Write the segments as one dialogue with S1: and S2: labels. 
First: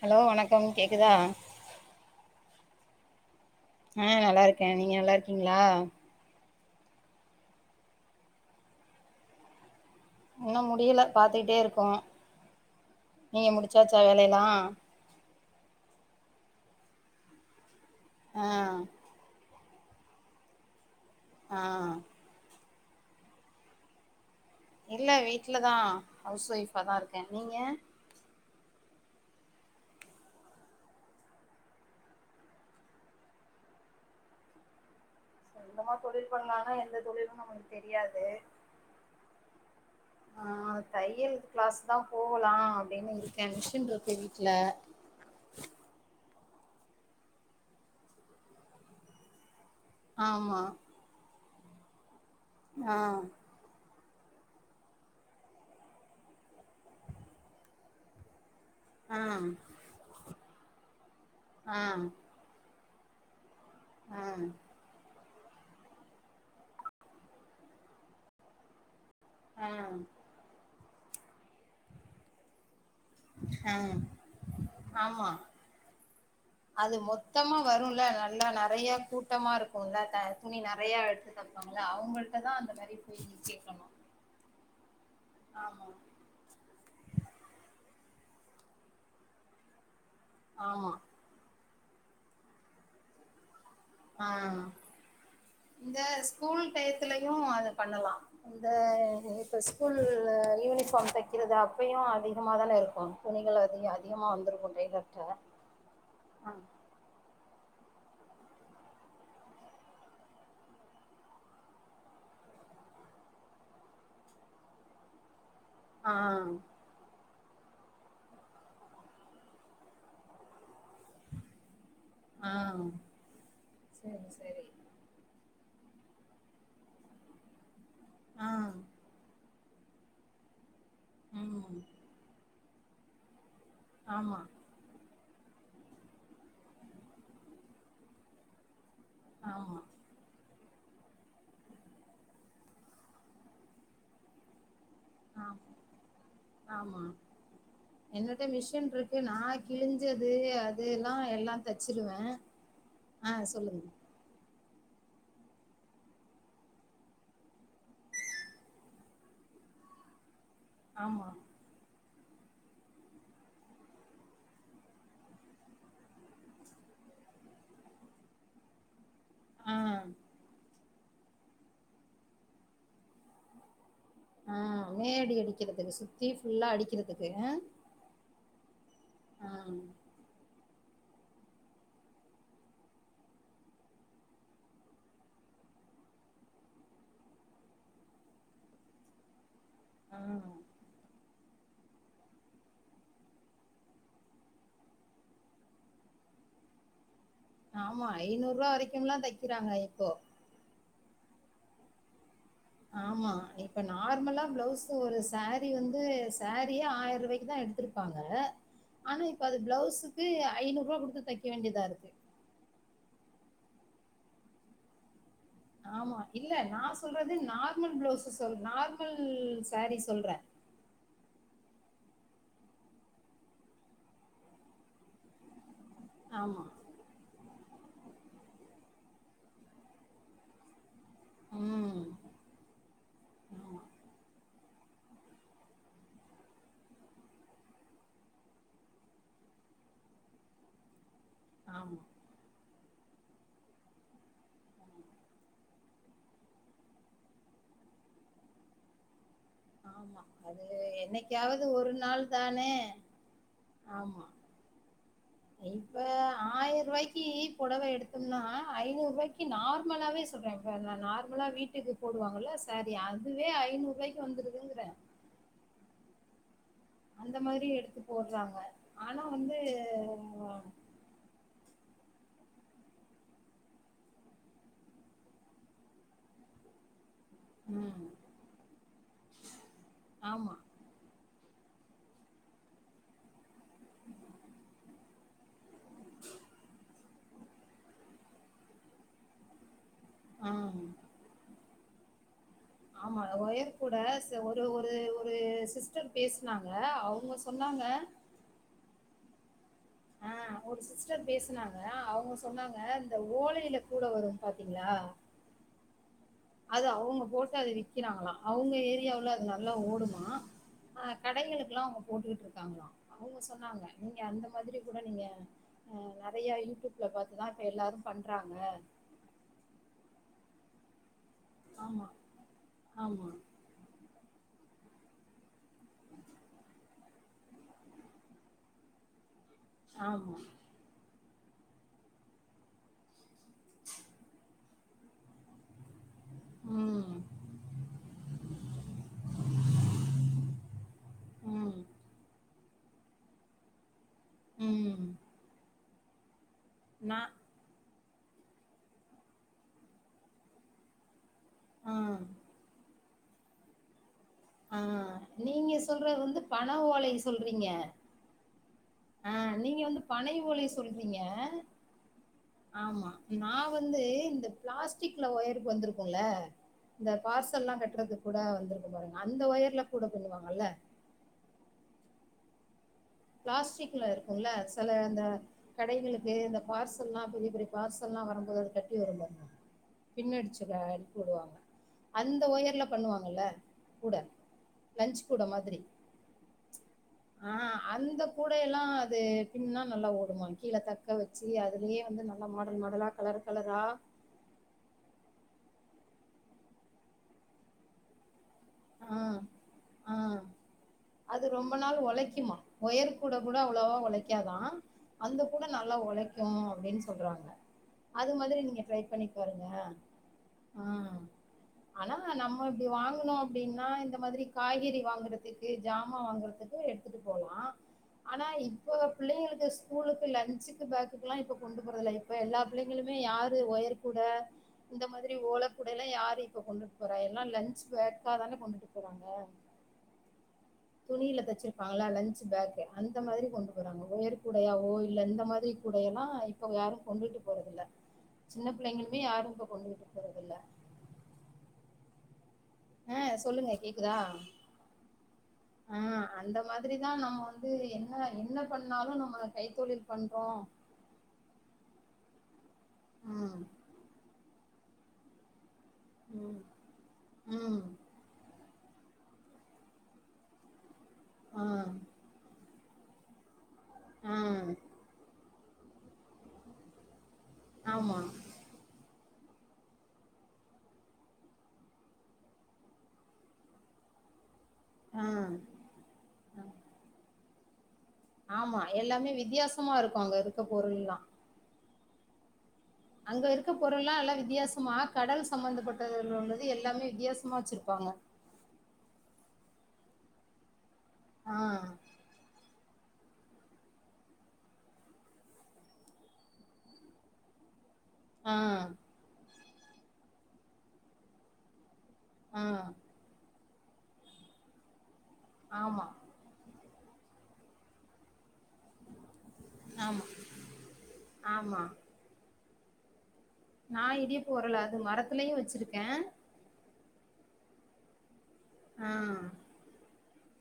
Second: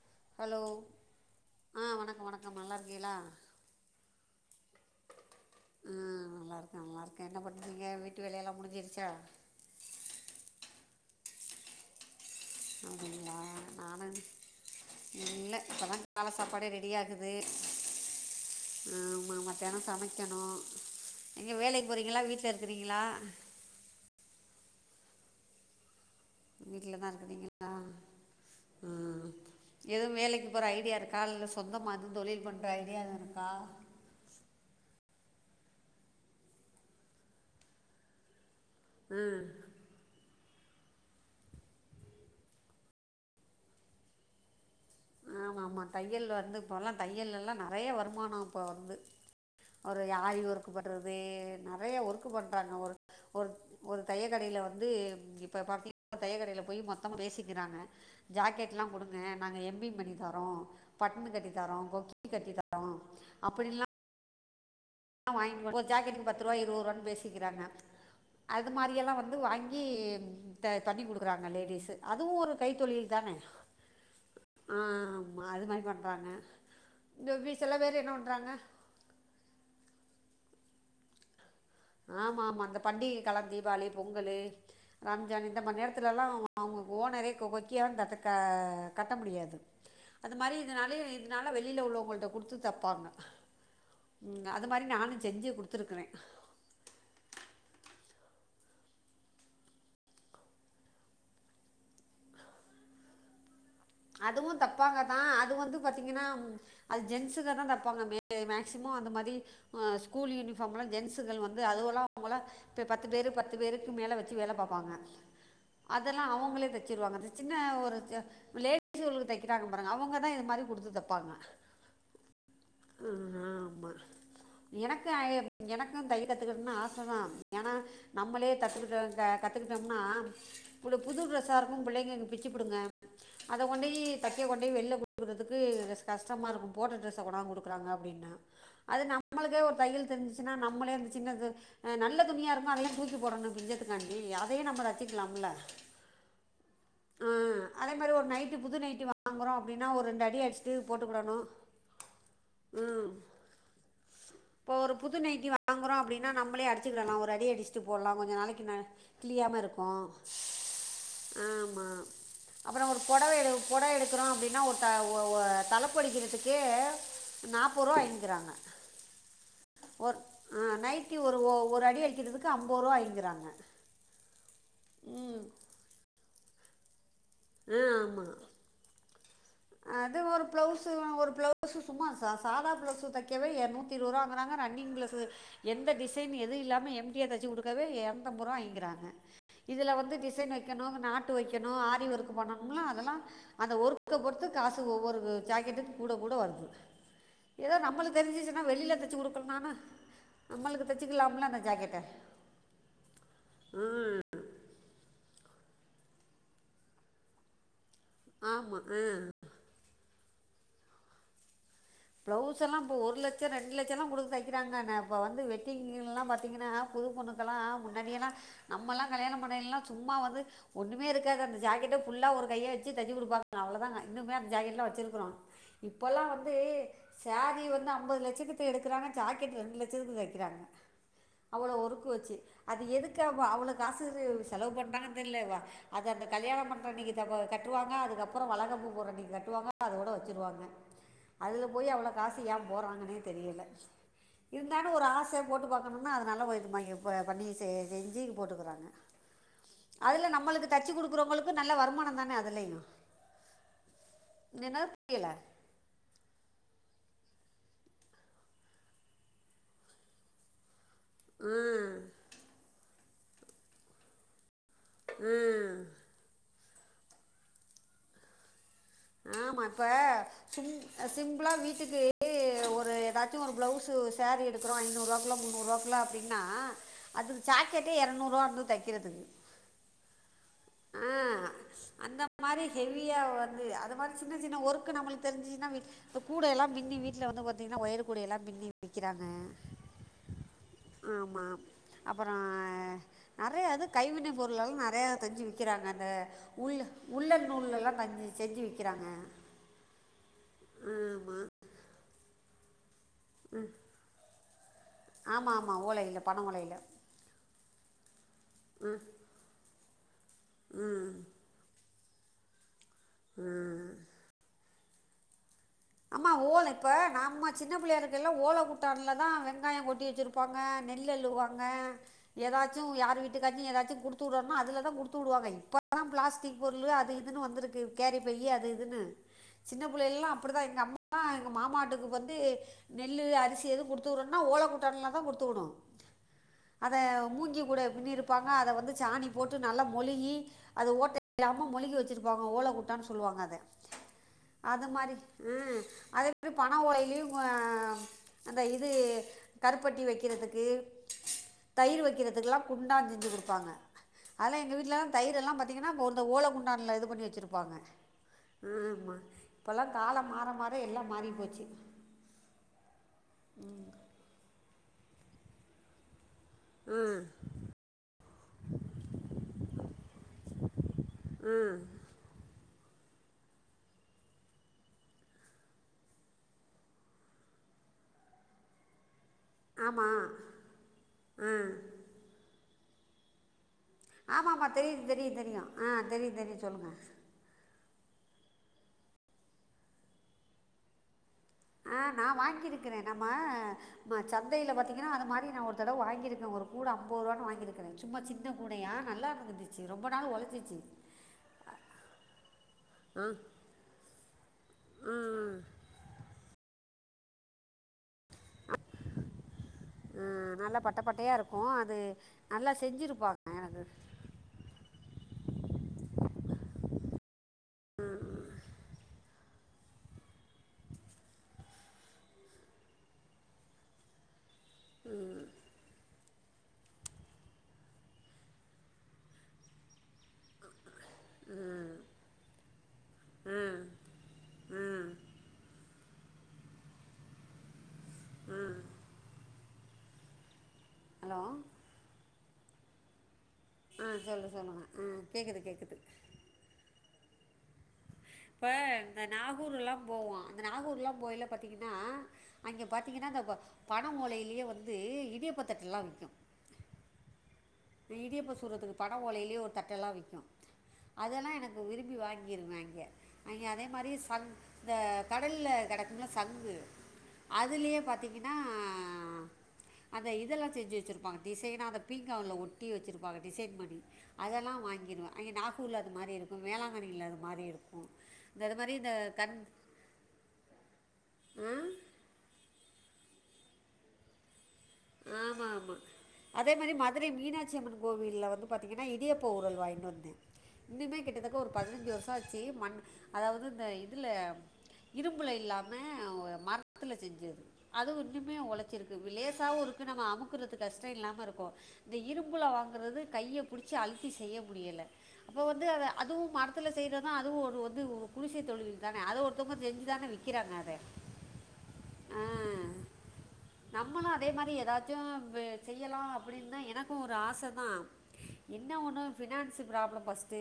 S1: Hello வணக்கம் கேக்குதா
S2: ஆ வணக்கம் வணக்கம் நல்லா இருக்கேளா
S1: ஆ நல்லா இருக்கே நீங்க நல்லா இருக்கீங்களா
S2: ஆ நல்லா இருக்கே நல்லா இருக்கே என்ன பண்றீங்க வீட்டு வேலையெல்லாம் முடிஞ்சிருச்சா
S1: இன்னும் முடியல பாத்துக்கிட்டே இருக்கோ நீங்க முடிச்சாச்சா வேலையெல்லா
S2: இல்ல இப்பதா கால சாப்பாடே ரெடியாகுது
S1: ஆ
S2: ஆமா ஆமா தெனோ சமைக்கணு எங்க
S1: ஆ
S2: வேலைக்கு போறீங்களா வீட்ல இருக்குறீங்களா
S1: இல்ல வீட்ல தா
S2: வீட்ல தா
S1: இருக்கே நீங்க
S2: இருக்குறீங்களா எதும் வேலைக்கு போற ஐடியா இருக்கா இல்ல சொந்தமா எதும் தொழில் பண்ற ஐடியா எது இருக்கா
S1: சொந்தமா தொழில் பண்லான்னா எந்த தொழிலு நம்மளுக்கு தெரியாது
S2: ம்
S1: ஆ தையல் கிளாஸ் தா போலா அப்டின்னு இருக்க மிஷின் இருக்கு வீட்ல
S2: ஆமா ஆமா தையல் வந்து இப்போல்லா தையல்லலா நறைய வருமானோ இப்போ வந்து ஒரு ஆரி
S1: ஆமா
S2: ஒர்க் பண்றது நறைய ஒர்க்கு பண்றாங்க
S1: ஆ
S2: ஒரு ஒரு தையக்கடைல வந்து இப்ப பாத்தீங்கன்னா தையக்கடையில போயி மொத்தமு பேசிக்கிறாங்க ஜாக்கெட்லா கொடுங்க
S1: ஆ
S2: நாங்க எம்பிங் பண்ணித்தரோ பட்டனு
S1: ஆ
S2: கட்டித்தரோ கொக்கி கட்டித் த ரோ அப்டிலா
S1: ஆ
S2: வாங்கினு வந் ஒரு ஜாக்கெட்டுக்கு பத்துருவா இருரூவானு பேசிக்கிறாங்க அது மாரியெல்லா வந் து
S1: ஆ
S2: வாங்கி த தண்ணி குடுக்குறாங்க லேடிஸ்ஸு அதுவு ஒரு கைத்தொழில் தானே
S1: ஆ ஆமா
S2: ஆமாம் அது மாதிரி பண்ணுறாங்க
S1: அது
S2: இந்த
S1: மொத்தமா
S2: வி- சில பேர்
S1: வருல
S2: என்ன
S1: நல்லா
S2: பண்ணுறாங்க
S1: நறைய கூட் டமா இருக்குல்ல த துணி நெறையா எடுத்துட்டு போயிருப்பாங்கள்ல
S2: ஆமா ஆமா இந்த பண்டிகை காலம் தீபாளி பொங்கலு ரம்ஜானு இந்த மாரி
S1: ஆமா
S2: நேரத்துலலா அவுங்க ஓனரே கொக்கியா கட்டக்க கட்ட முடியாது அது மாரி
S1: ஆமா
S2: இதனாலேயே இதனால வெளியில உள்ளவங்கள்ட்ட குடுத்து தப்பாங்க
S1: ஆ
S2: ம் அது மாரி நானு செஞ்சே
S1: இந்த
S2: குடுத்துருக்கறே
S1: ஸ்கூல் டயத்துலயு அத பண்ணலா இந்த இப்போ ஸ்கூல் யூனிஃபார்ம் தைக்கிறது அப்பயு அதிகமாதான இருக்கு துணிகள் அதிகோ
S2: அதுவு தப்பாங்கதா அது வந்து பாத்தீங்கன்னா அது ஜென்ட்ஸுகதா தப்பாங்க மே மேக்சிமம் அந்த மாதி அ ஸ்கூல் யூனிஃபார்ம்லா ஜென்ஸுகள் வந்து அதுவெல்லா அவுங்களா இப்ப பத்து பேரு பத்து பேருக்கு மேல வெச்சு வேல பாப்பாங்க
S1: ஆ
S2: அதெல்லா அவுங்களே தச்சிருவாங்க அந்த சின்ன ஒரு த லே லு தைக்கிறாங்க பாருங்க அவுங்கதா இத மாரி குடுத்து தப்பாங்க
S1: ஆ
S2: அ ஹா ஆம
S1: சரி சரி
S2: எனக்கு ஆய எனக்கு தைய கத்துக்கடணுனு ஆசதா ஏன்னா
S1: ஆ
S2: நம்மளே கத்துக்கிட்டோ இந்த கத்துக்கிட்டோம்னா புளு புது ட்ரெஸ்ஸா
S1: ம்
S2: இருக்கு புள்ளைங்க இங்க பிச்சுப் புடுங்க அத கொண்டோயி
S1: ஆமா
S2: தைக்க கொண்டோயி வெளில குடுக்குறதுக்கு கஷ்டமா இருக்கு போடுற டிரெஸ்ஸ கொண்டாந்து குடுக்குறாங்க அப்டின்னா அது நம்மளுக்கே ஒரு
S1: ஆமா
S2: தையல் தெரிஞ்சுச்சு நம்மளே அந்த சின்னது நல்ல துணியா இருந்தா அத ஏ தூக்கி போடனு பிஞ்சத்துக்காண்டி அதயே நம்ம
S1: ஆ
S2: வச்சிகுலாம்ல
S1: ஆமா
S2: ஆ அதே மாரி ஒரு
S1: என்னட்ட
S2: நைட்
S1: மிஷின் இருக்கு நா கிழிஞ்சது
S2: அடிச்சுட்டு
S1: அது எல்லா
S2: போட்டுக்கிடணும்
S1: எல்லா தச்சிருவே ஆ சொல்லுங்க
S2: இப்போ ஒரு புது நைட்டி வாங்குறோ அப்டின்னா நம்மளே அடிச்சுக்கிடலா ஒரு அடி அடிச்சிட்டு போடலா கொஞ்ச நாளைக்கு ந கிளியாம இருக்கு
S1: ஆமா
S2: ஆமா அப்புற ஒரு பொடவை எடு பொடவை எடுக்கிறோ அப்டின்னா ஒரு த ஒ ஒ தலைப்படிக்கிறதுக்கு நாப்பருவா வாங்கிக்கிறாங்க
S1: ஆ
S2: ஒர் ஆஹ்ன் நைட்டி ஒ ஒரு அடி அடிக்கிறதுக்கு அம்பது ரூவா வாங்கிறாங்க
S1: ஆ மே அடி அடிக்கிறதுக்கு சுத்தி ஃபுல்லா அடிக்கிறதுக்கு அ
S2: ஆ ஆமா
S1: ஆ
S2: ப்ளவுஸ்ஸு ஒரு ப்ளவுஸ்ஸு சும்மா சாதா ப்ளவுஸு தைக்கவே இரனூத்தி இருவதுரூவாங்குறாங்க ரன்னிங் ப்ளவுஸ்ஸு எந்த டிசைன் எதுவு இல்லாமயே எம்டியா தச்சு குடுக்கவே இரணூத்து அம்பதுரூவா வாங்கிகுறாங்க இதுல வந்து
S1: ஆ
S2: டிசைன் வைக் க்கணு நாட்டு வைக்கணு ஆரி ஒர்க் பண்ணணும்ல அதெல்லா அந்த ஒர்க்க பொறுத்து காசு ஒவ்வொரு ஜாக்கெட்டுக்கு கூட கூட வருது எதோ
S1: ஆமா
S2: நம்மளுக்கு
S1: ஐநூறு
S2: தெரிஞ்சிச்சுன்னா
S1: ரூபா
S2: வெளில
S1: வரைக்கும்லா
S2: தைச்சு குடுக்குலனாலு
S1: தைக்கிறாங்க இப்போ
S2: நம்முளுக்கு தச்சுக்கலாம்ல அந்த ஜாக்கெட்ட
S1: ஆமா இப்ப நார்மலா பிளவுஸ் ஒரு சாரீ வந்து சாரீயே ஆயரூவாய்க்கு தா எடுத்துருப்பாங்க
S2: ஆமாம் ஆ
S1: ஆனா இப்ப அது பிளவுஸுக்கு ஐநூரூவா குடுத்து தைக்க வேண்டியதா இருக்கு
S2: பிளவுஸ் எல்லா இப்போ ஒரு லட்சோ ரெண்டு லட்சோலா குடுத்து தைக்கிறாங்க நா இப்ப வந்து வெ
S1: ஆமா
S2: ட்டிங்கலா
S1: இல்ல
S2: பாத்தீங்கன்னா
S1: நா
S2: புது
S1: சொல்றது
S2: பொண்ணுக்கெல்லா
S1: நார்மல் பிளவுஸ்
S2: முன்னாடியெல்லா
S1: சொல்
S2: நம்மல்லா
S1: நார்மல்
S2: கல்யாணம் பண்ணையலா
S1: சாரீ
S2: சும்மா
S1: சொல்றே
S2: வந்து ஒன்னுமே இருக்காது அந்த ஜாக்கெட்ட ஃபுல்லா ஒரு கைய வச்சு தைச்சு குடுப்பாங்க அவ்ளோ தாங்க இன்னுமே அந்த ஜக்கெட்லா வச்சுருக்குறோ இப்பல்லா வந்து
S1: ஆமா
S2: சாரீ வந்து அம்பது லட்சத்துக்கு எடுக்குறாங்க ஜாக்கெட் ரெண்டு லட்சத்துக்கு தைக்கிறாங்க அவ்ளோ
S1: ம்
S2: வொர்க்கு வச்சு அது எதுக்கு
S1: ஆமா
S2: அவ்ளோ காசு செலவு பண்றாங்கனு தெர்ல அது அந்த கல்யாணோ பண்ற அன்னிக்கி கட்டுவாங்க அதுக்கப்றோ வளகாப்பு போடுற அன்னிக்கி கட்டுவாங்க அதோட வச்சிருவாங்க போயி
S1: ஆமா
S2: அவ்ளோ காசு ஏ போடுறாங்கனே தெரியல இருந்தாலு ஒரு ஆச போட்டு பாக்கணுனு அதுனால ப ப பண்ணி செ செஞ்சு போட்டுக்குறாங்க
S1: ஆமா அது
S2: கொடுக்குறவங்களுக்கு
S1: என்னிக்காவது
S2: நல்ல
S1: ஒரு
S2: வருமானம்
S1: நாள் தானே ஆமா
S2: இது என்னது புரியல்ல
S1: இப்ப ஆ பாய்க்கி பொடவ எடுத்தோம்னா ஐநூரூவாய்க்கி நார்மலாவே சொல்றே இப்ப நார்மலா
S2: ஆ
S1: வீட்டுக்கு போடுவாங்கல்ல சாரி அதுவே ஐநூரூவாய்க்கு வந்துருதுங்குறே
S2: ம்
S1: அந்த மாரி எடுத்து போட்றாங்க
S2: ஆமா இப்ப சிம்பிளா வீட்டுக்கு ஒரு எதாச்சு ஒரு பிளவுஸு சாரி எடுக்குறோ ஐநூரூவாக்குல முன்னூரூவாக்குல அப்டினா அதுக்கு சாக்கெட்டே
S1: ம்
S2: இரநூரூவா வந்துரு தைக்கிறதுக்கு
S1: ஆமா
S2: ஆ அந்த மாரி ஹெவியா வந்து அது மாரி சின்ன சின்ன ஒர்க்கு நம்முளுக்கு தெரிஞ்சுனா இப்ப கூடை எல்லா பின்னி வீட்ல வந்து பாத்தீங்கனா ஒயரு கூடை எல்லா பின்னி விக்கிறாங்க
S1: ஆ
S2: ஆமா அப்பறோ
S1: ஆமா
S2: நெறைய
S1: ஒயர்
S2: அது
S1: கூட
S2: கைவினை
S1: ச-
S2: பொருள்
S1: ஒரு
S2: எல்லா
S1: ஒரு
S2: நெறைய
S1: ஒரு
S2: தெஞ்சு விக் விக்கிறாங்க அந்த
S1: சிஸ்டர் பேசுனாங்க
S2: உள்
S1: அவங்க
S2: உள்ளன் நூல்
S1: சொன்னாங்க
S2: எல்லா தை செஞ்சு விக்கிறாங்க
S1: ஆ ஒரு சிஸ்டர் பேசுனாங்க அவங்க சொன்னாங்க அந்த ஓலையில கூட வரும் பாத்தீங்களா
S2: ஆமா ஆமா ஓல இல
S1: அது அவுங்க போட்டாங்கடி விக்கிறாங்களா அவுங்க ஏரியாவுல அது நல்லா ஓடுமா அ கடைகளுக்குலா அவுங்க போட்டுக்கிட்டுரு க்காங்களா அவுங்க சொன்னாங்க நீங்க அந்த மாதிரி கூட நீங்க
S2: அம்மா
S1: நெறைய
S2: ஓல இப்ப
S1: யூடியூப்ல பாத்துதா
S2: நாம்ம
S1: இப்ப
S2: சின்ன பிள்ளையா
S1: எல்லாரு
S2: இருக்கைல
S1: பண்றாங்க
S2: ஓல கூட்டான்ல அங்க தா வெங்காய கொட்டி வச்சிருப்பாங்க நெல் அல்லுவாங்க
S1: ஆமா
S2: ங்க எதாச்சு யார்
S1: ஆமா
S2: வீட்டுக்காச்சு எதாச்சு குடுத் டுத்து விடறதா இருந்தா அதுல தா குடுத்து விடுவாங்க இப்பதா பிளாஸ்டிக் பொருளு அது இதுனு வந்துருக்கு கேரி பையி அது இதுனு
S1: [unintelligible]
S2: சின்ன பிள்ளைலலா
S1: ஆமா
S2: அப்டி தா எங்க அம்மா எங்க மாமா வீட்டுக்கு வந்து நெல்லு அரிசி எதுவு குடுத்துவிடனுனா ஓல குட்டான்லதா குடுத்துவிடு அத
S1: ம்
S2: மூங்கி கூட பிண்ணிருப்பாங்க அத வந்து சாணி போட்டு நல்லா மொழுகி அது ஓட்ட இல்லாம
S1: ம்
S2: மொழுகி வச்சிருப்பாங்க ஓல கு டானு சொல்லுவாங்க அத அது
S1: ம்
S2: மாரி அத இது பண
S1: நா
S2: ஓலயிலயு ஆ அதா இது கருப்பட்டி வைக்கிறதுக்கு
S1: ஆ
S2: தயிர் வைக்கிறதுக்குலா குண்டா செஞ்சு குடுப்பாங்க அதுலா எங்க
S1: ஆ
S2: வீட்லலா தயிர் எல்லா
S1: நீங்க
S2: பாத்தீங்கன்னா இப்போ
S1: சொல்றது
S2: ஒருத்த
S1: வந்து பண
S2: ஓலக்குண்டான்ல இது
S1: ஓலை
S2: பண்ணி
S1: சொல்றீங்க
S2: வச்சுருப்பாங்க ஆமா
S1: ஆ நீங்க
S2: இப்பல்லா
S1: வந்து
S2: கால
S1: பனை
S2: மாற
S1: ஓலை
S2: மாற எல்லா
S1: சொல்றீங்க
S2: மாறி போச்சு
S1: ஆமா நா வந்து இந்த பிளாஸ்டிக்ல ஒயருக்கு வந்திருக்குல்ல இந்த பார்சல்லா கட்டுறது கூட வந்திருக்கு பாருங்க அந்த ஒயர்ல கூட பின்னுவாங்கல்ல
S2: ம்
S1: பிளாஸ்டிக்ல இருக்குல்ல சில அந்த கடைகளுக்கு இந்த பார்சல்லா பெரிய பெரிய பார்சல்லா வரும்போது அது கட்டி வரும்பாருங்க
S2: ஆமாம்
S1: பின்னடிச்சு அனுப்பி விடுவாங்க அந்த ஒயர்ல பண்ணுவாங்கல்ல கூட
S2: ஆமாமா தெரியு
S1: லன்ச்
S2: தெரியு
S1: கூட
S2: தெரியு
S1: மாதிரி
S2: ஆ தெரியு தெரியு சொல்லுங்க
S1: ஆ அந்த கூடைய எல்லா அது பின்னா நல்லா ஓடுமா கீழே த க்க வச்சு
S2: ஆ
S1: அதுலேயே வந்து நல்லா மாடல் மாடலா கலர் கலரா
S2: சந்தையில பாத்தீங்கன்னா அது மாரி நா ஒரு தடவ வாங்கிருக்கே ஒரு கூட அம்பது ரூபானு வாங்கிரு குற சும்மா சின்ன கூடையா
S1: ஆ
S2: நல்லா இருந்துந்துச்சு ரொம்ப
S1: ஆ
S2: நாள் ஒழசிச்சு
S1: அது ரொம்ப நாள் ஒழைக்குமா ஒயர் கூட கூட அவ்வளவா ஒழைக்காதா அந்த கூட ந ல்லா ஒழைக்கு அப்டின்னு சொல்றாங்க அது மாதிரி நீங்க ட்ரை பண்ணி பாருங்க
S2: ஆ, நல்லா
S1: ஆ
S2: பட்டை பட்டையாக இருக்கும் அது
S1: ஆனா நம்ம
S2: நல்லா
S1: இப்டி வாங்கணு
S2: செஞ்சுருப்பாங்க எனக்கு
S1: அப்டின்னா இந்த மாதிரி காய்கறி வாங்குறதுக்கு ஜாமா வாங்குறதுக்கு எடுத்துட்டு போலா ஆனா இப்போ பிள்ளைங்களுக்கு ஸ்கூலுக்கு லஞ்சுக்கு பேக்குக்குல்லா இப்பொ கொண்டு போறதுல இப்ப எல்லா பிள்ளைங்களுமே யாரு வயர் கூட இந்த மாதிரி ஓல கூட எல்லா யாரு இப்ப கொண்டுட்டு போறா எல்லா லஞ்சு பாக்காதானே கொண்டுட்டு போறாங்க துணியில தச்சிருப்பாங்களா லன்சு பேக்கு அந்த மாதிரி கொண்டு போறாங்க ஒயர் கூடையாவோ இல்ல இந்த மாதிரி கூடைய எல்லா இப்ப யாரு கொண்டுட்டு போறதுல்ல சின்ன பிள்ளைங்களுமே யாரு இப்ப கொண்டுட்டு போறதில்ல
S2: ஹலோ
S1: ஆ சொல்லுங்க
S2: ஆ
S1: கேக்குதா
S2: சொல்லு சொல்லுங்க ஆ கேக்குது கேக்குது
S1: ஆ அந்த மாதிரிதா நம்ம வந்து என்ன என்
S2: இப்ப இந்த நாகூர் எல்லா போவோ அந்த நாகூர் எல்லா போயில பாத்தீங்கன்னா அங்கே பாத்தீங்கன்னா நம்ப
S1: ம்
S2: பன ஒலையிலேயே வந்து இடியாப்ப தட்டுல்லா
S1: ம் ம்
S2: இடியப்ப சுற்றதுக்கு பன ஓலையிலயே ஒரு தட்டெல்லா விக்கு அதெல்லா
S1: ஆ
S2: எனக்கு விரும்பி வாங்கிருந்தாங்க அங்கே அதே மாரி
S1: ஆ
S2: சங் அந்த க டல்ல கெடைக்கும்ல சங்கு அதுலயே
S1: ஆமா
S2: பாத்தீங்கன் நா அந்த இதெல்லா செஞ்சு வெச்சுருப்பாங்க டிசைனா அத பீங்காவுல ஒ ட்டி வெச்சருப்பாங்க டிசைன் பண்ணி அதெல்லா
S1: ஆ
S2: வாங்கிடுவே அங்கே நாகூர்ல அது மாரி இருக்கு வேளாங்கண்ணில அது மாரி இருக்கு
S1: ஆமா எல்லாமே வித்தியாசமா இருக்கு அங்க இருக்க பொருள்ல்லா
S2: அ
S1: அங்க இருக்க பொருள்ல்லா எல்லா வித்தியாசமா கடல்
S2: ஆமாம் ஆமாம்
S1: சம்பந்தப்பட்டதுனொன்னது
S2: அதே
S1: எல்லாமே வித்தியாசமா வச்சிருப்பாங்க
S2: பாத்தீங்கன்னா இடியாப்ப உரல் வாங்கினு வந்தே இன்னுமே கிட்டத்தக்க
S1: ஆ
S2: ஒரு பதினஞ்சு வருஷோ ஆச்சு மண் அதாவது இந்த இதுல இரும்புல இல்லாம மரத்துல செஞ்சது அது ஒண்ணுமே
S1: ஆ
S2: ஒழச்சிருக்கு லேசாவு இருக்கு நம்ம அமுக்குறது கஷ்டொ இல்லாம இருக்கு இந்த
S1: ஆ
S2: இரும்புல வாங்குறது கைய புடிச்சி அழுத்தி செய்ய முடியல அப்போ வந்து
S1: ஆமா
S2: அத அதுவு மர் த்துல செய்றதா அதுவு ஒரு வந்து ஒ குடிசை தொழில் தானே அது ஒருத்தங்க
S1: ஆமா
S2: செஞ்சுதானே விக்கிறாங்க அத
S1: ஆமா
S2: ஆ
S1: நா
S2: நம்மளும் அதே
S1: இடியப்ப ஒரல் அது மரத்துலயு வச்சிருக்கே
S2: அப்டின் தா எனக்கு ஒரு ஆச தா என்ன
S1: ஆ
S2: ஒண்ணு ஃபினான்சியல் பிராப்ளம் ஃபஸ்ட்டு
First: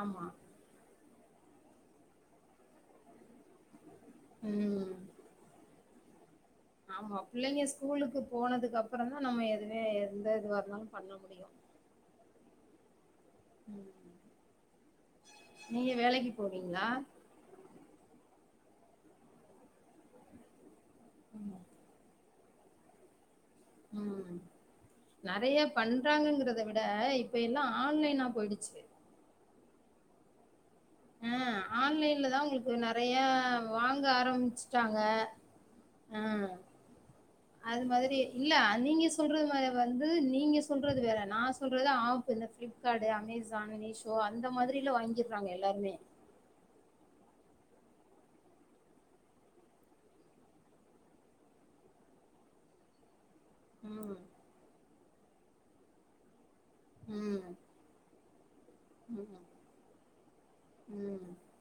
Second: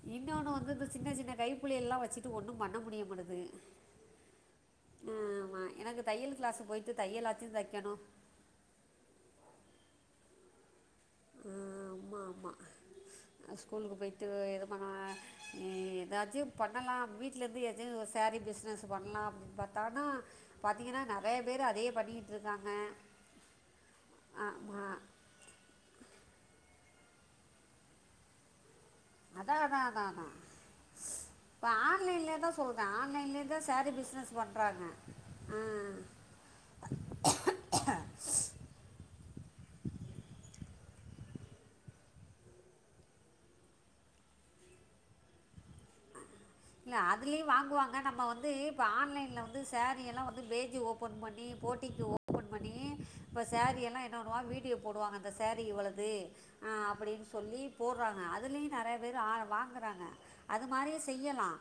S1: ஆமா
S2: இன்னொன்னு வந்து இந்த சின்ன சின்ன கைப்புள்ளையெல்லா வச்சுட்டு ஒண்ணு பண்ண முடியமாட்டுது
S1: ம்
S2: ஆமா எனக்கு தையல் கிளாஸு போயிட்டு தையலாச்சு தைக்
S1: கூலுக்கு போனதுக்கு அப்பறந்தா நம்ம எதுமே எந்த இதுவா இருந்தாலு பண்ண முடியு
S2: ம் ஆம்மா ஆம்மா அ ஸ்கூலுக்கு
S1: ம்
S2: போய்ட்டு எது பண்ண ஏ
S1: நீங்க வேலைக்கு
S2: ஏதாச்சு
S1: போவீங்களா
S2: பண்ணலா அப்டி ட்லந்து எதுயு சாரி பிசினஸ் பண்லா அப்டின் பாத் ஆனா பாத்திங்கன்னா நெறைய பேர் அதே பண்ணி இருக்காங்க
S1: ம்
S2: ஆமாம்
S1: நெறைய பண்றாங்கங்கறதவிட இப்ப எல்லா ஆன்லைனா போயிடுச்சு
S2: அதா அதா அதா அதா
S1: ம் ஆன்லைன்ல தான் உங்களுக்கு
S2: சொல்கிறேன்
S1: நெறைய
S2: ஆன்லைன்லேயே தான்
S1: வாங்க
S2: பிஸ்னஸ்
S1: ஆரம்பிச்சிட்டாங்க
S2: பண்ணுறாங்க
S1: ஆ [inaudible] அது மாதிரி இல்ல நீங்க சொல்றது மாரி வந்து நீங்க சொல்றது வேற நான் சொல்றத ஆப் இந்த ஃப்ளிப் கார்டு அமேசான் மீஷோ அந்த மாதிரியில வாங்கிறாங்க எல்லாருமே
S2: இல்ல அதுலயும் வாங்குவாங்க நம்ம வந்து இப்போ ஆன்லைன்ல வந்து சேரீ எல்லாம் வந்து பேஜ்ஜி ஓ பன் பண்ணி போட்டிக்குவோ
S1: [inaudible]
S2: இப்ப சேரியெல்லாம் என்ன
S1: ம்
S2: பண்ணுவான் வீடியோ போடுவாங்க அந்த சேரீ இவ்வளது அப்படின்னு
S1: ம்
S2: சொல்லி அ போடுறாங்க அதுலேயும் நெறையா பேர்
S1: ம்
S2: ஆ வாங்குறாங்க அது மாரி
S1: ம்
S2: செய்யலாம்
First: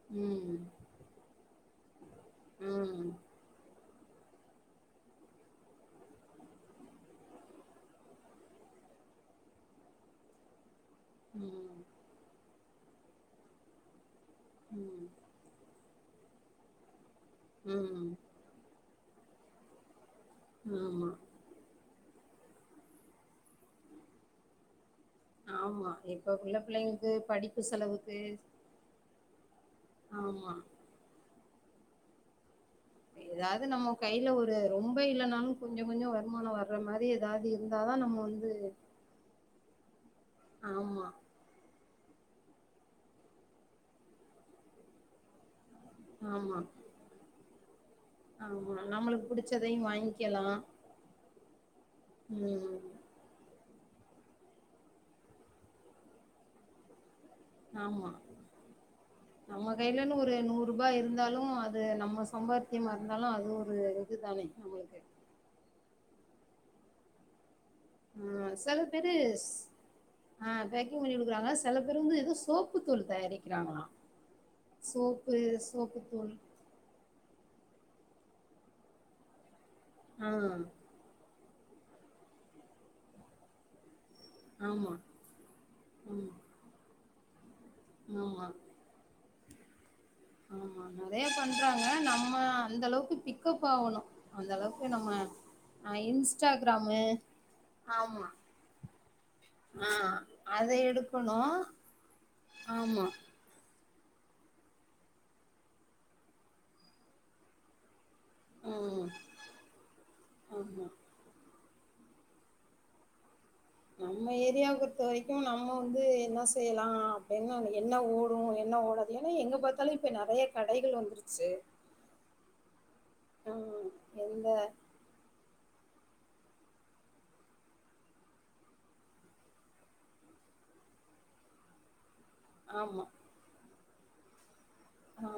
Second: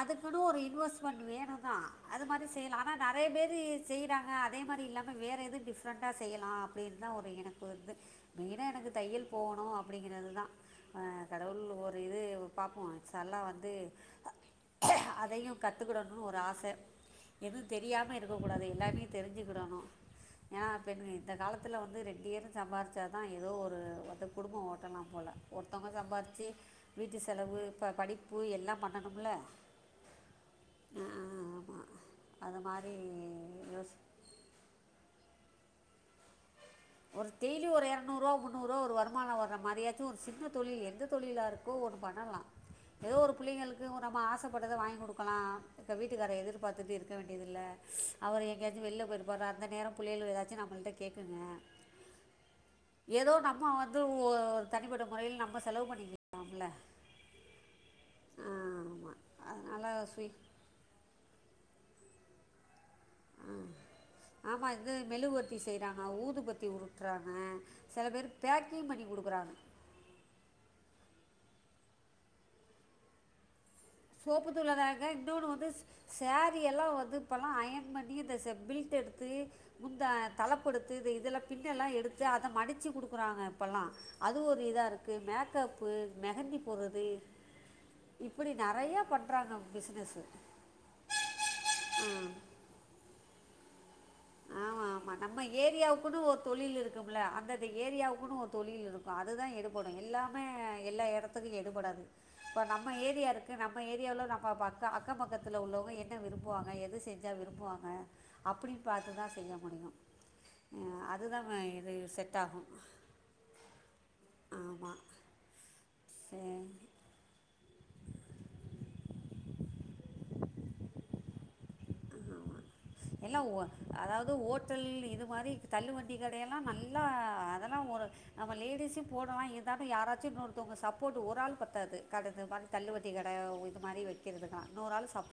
S2: அதுக்குன்னு ஒரு
S1: ம்
S2: இன்வெஸ்மெண்ட் வேணும்தான் அது மாதிரி செய்யலாம் ஆனா
S1: ம்
S2: நெறைய பேரு செய்கிறாங்க அதே மாதிரி இல்லாமல் வேறு எதுவும் டிப்ரெண்ட்டா செய்யலாம் அப்டின்னு தான் ஒரு எனக்கோரு இது மெய்னா எனக்கு தையல் போகணும் அப்டிங்றதுதான்
S1: ம்
S2: கடவுள்
S1: ம்.
S2: ஒரு இது பாப்போம் இன்ஸ்சால்லா வந்து
S1: ம்
S2: அதையும் கத்துக்கிடனும் ஒரு ஆச எது
S1: ம்
S2: தெரியாம இருக் ருக்க கூடாது எல்லாமே தெரிஞ்சுக்கிடணும் ஏனா பெண்
S1: ஆமா
S2: இந்த காலத் துல வந்து ரெண்டுபெரு சம்பாரிச்சா தான் ஏதோ ஒரு வந்து குடும்பம் ஓட்டலாம் போல ஒருத்தங்க
S1: ஆமா இப்ப
S2: சம்பாதிச்சி
S1: உள்ள பிள்ளைங்களுக்கு
S2: வீட்டு செலவு
S1: படிப்பு செலவுக்கு
S2: படிப்பு எல்லாம் பன்
S1: ஆமா
S2: அத மாறி யோசி
S1: அது ரொம்ப இல்லனாலு கொஞ்சோ கொஞ்சோ வருமான வர்
S2: ஒரு டேய்லி ஒரு எறநூறுவா முன்னூறுவா ஒரு வருமான வர்ற மாறியாச்சு ஒரு சின்ன தொழில்
S1: ஆமா
S2: எந்த தொழிலாருக் கு ஒன்னு பண்ணலா ஏதோ ஒரு புள்ளைங்களுக்கு நம்ம ஆசப்பட்டத வாங்கி குடுக்கலா இப்ப வீட்டுக்கார
S1: ஆமா
S2: எதிர்பார்த்துட்டு இருக்க வேண்டியதில்ல அவர்
S1: ஆமா
S2: எங்கயாச்சு வெள்ள
S1: நம்மளுக்கு
S2: போய்ருப்பார் அந்த
S1: புடிச்சதையு
S2: நேரோ புள்ளைள்வோ
S1: வாங்கிக்கலா
S2: ஏதாச்சு நம்மள்ட கேட்குங்க
S1: ம்
S2: ஏதோ நம்ம வந்து ஒ தனிப்பட்ட மொறையில நம்ம செலவு பண்ணிக்கலாம்ல
S1: ஆமா
S2: ஆமாம்
S1: நம்ம
S2: அதனால்
S1: கையிலன்னு
S2: ஸ்வீ
S1: ஒரு நூறு ருபாய் இருந்தாலும் அது நம்ம சம்பாத்தியமா இருந்தாலும் அது ஒரு இது தானே நம்ளுக்கு
S2: குச்சி செய்றாங்க ஊது பத்தி உருட்டுறாங்க சில பேர்
S1: ஆ சில
S2: பேக்கிங் பண்ணி
S1: பேரு
S2: குடுக்குறாங்க
S1: ஆ பேக்கிங் பண்ணி கொடுக்குறாங்க சில பேரு வந்து எதோ சோப்புதூள் தயாரிக்கிறாங்களா
S2: சோப்புத்துள்ளாறாங்க
S1: சோப்பு
S2: இன்னொன்னு வந்து
S1: சோப்பு
S2: சே
S1: தூள்
S2: மாத எல்லாம் வந்து இப்பல்லாம் அயன் பண்ணி பிளிட்டுஎடுத்து
S1: ஆ
S2: [unintelligible] இதல்லாம் பின்னெல்லாம் எடுத்து அத மடிச்சு குடுக்குறாங்க இப்பெல்லாம் அது ஒரு
S1: ஆமா
S2: இதாருக்கு மேக்காப்பு
S1: ஆமா
S2: மெகந்தி போற்றது
S1: ஆமா
S2: இப்படி நெறையா பண்றாங்க பிஸ்னசு
S1: ஆமா நெறயா பண்றாங்க நம்ம அந்த அளவுக்கு பிக்கப் ஆவனு
S2: ஆமா ஆமா நம்ம ஏரியாவுக்குனு ஒரு தொழில்
S1: இன்ஸ்டாகிராமு
S2: இருக்கும்ல அந்தந்த
S1: ஆமா
S2: ஏரியாவுக்குனு ஒரு தொழில் இருக் அது தா எடுபடூ
S1: ஆ
S2: எல்லாமே
S1: அத
S2: எல்லா
S1: எடுக்கணு
S2: எடத்துக்கூ எடுபடாது இப்ப நம்ம
S1: ஆமா
S2: ஏரியா இருக் நம்ம ஏரியாவ்ல நம்ம பக்க அக்கம் பக்கத்துல உள்ளவங்க என்ன விரும்புவாங்க எத செஞ்சா விரும்புவாங்க அப்டி
S1: ம்
S2: பாத்து தா செய்ய முடியும்
S1: ஆமா
S2: ஆ அதுதா இது செட்டாகு
S1: நம்ம ஏரியாவ பொர்த்த
S2: ஆமாம்
S1: வரைக்கூ நம்ம வந்து என்ன
S2: சரி
S1: செய்யலா என்னானு என்ன ஓடூ என்ன ஓடாது ஏனா எங்க பாத்தாலு இப்ப நெறய கடைகள் வந்ருச்சு
S2: எல்லா ஓ அதாவ்து
S1: எந்த
S2: ஓட்டல் இது மாறி தல்லு வண்டி கடையெல்லா நல்லா அதல்லா ஒரு அமா லேடிசியு போடலா எதாவது யாராச்சு ஒர்தவ்ங்க சப்போட் ஒரு ஆள் பத்தாது கட இது மாறி
S1: ஆமா
S2: தள்ளுவண்டி கட இது மாறி வக்கிறதுக்லா இன்னோரு ஆள் சப்
S1: ஆ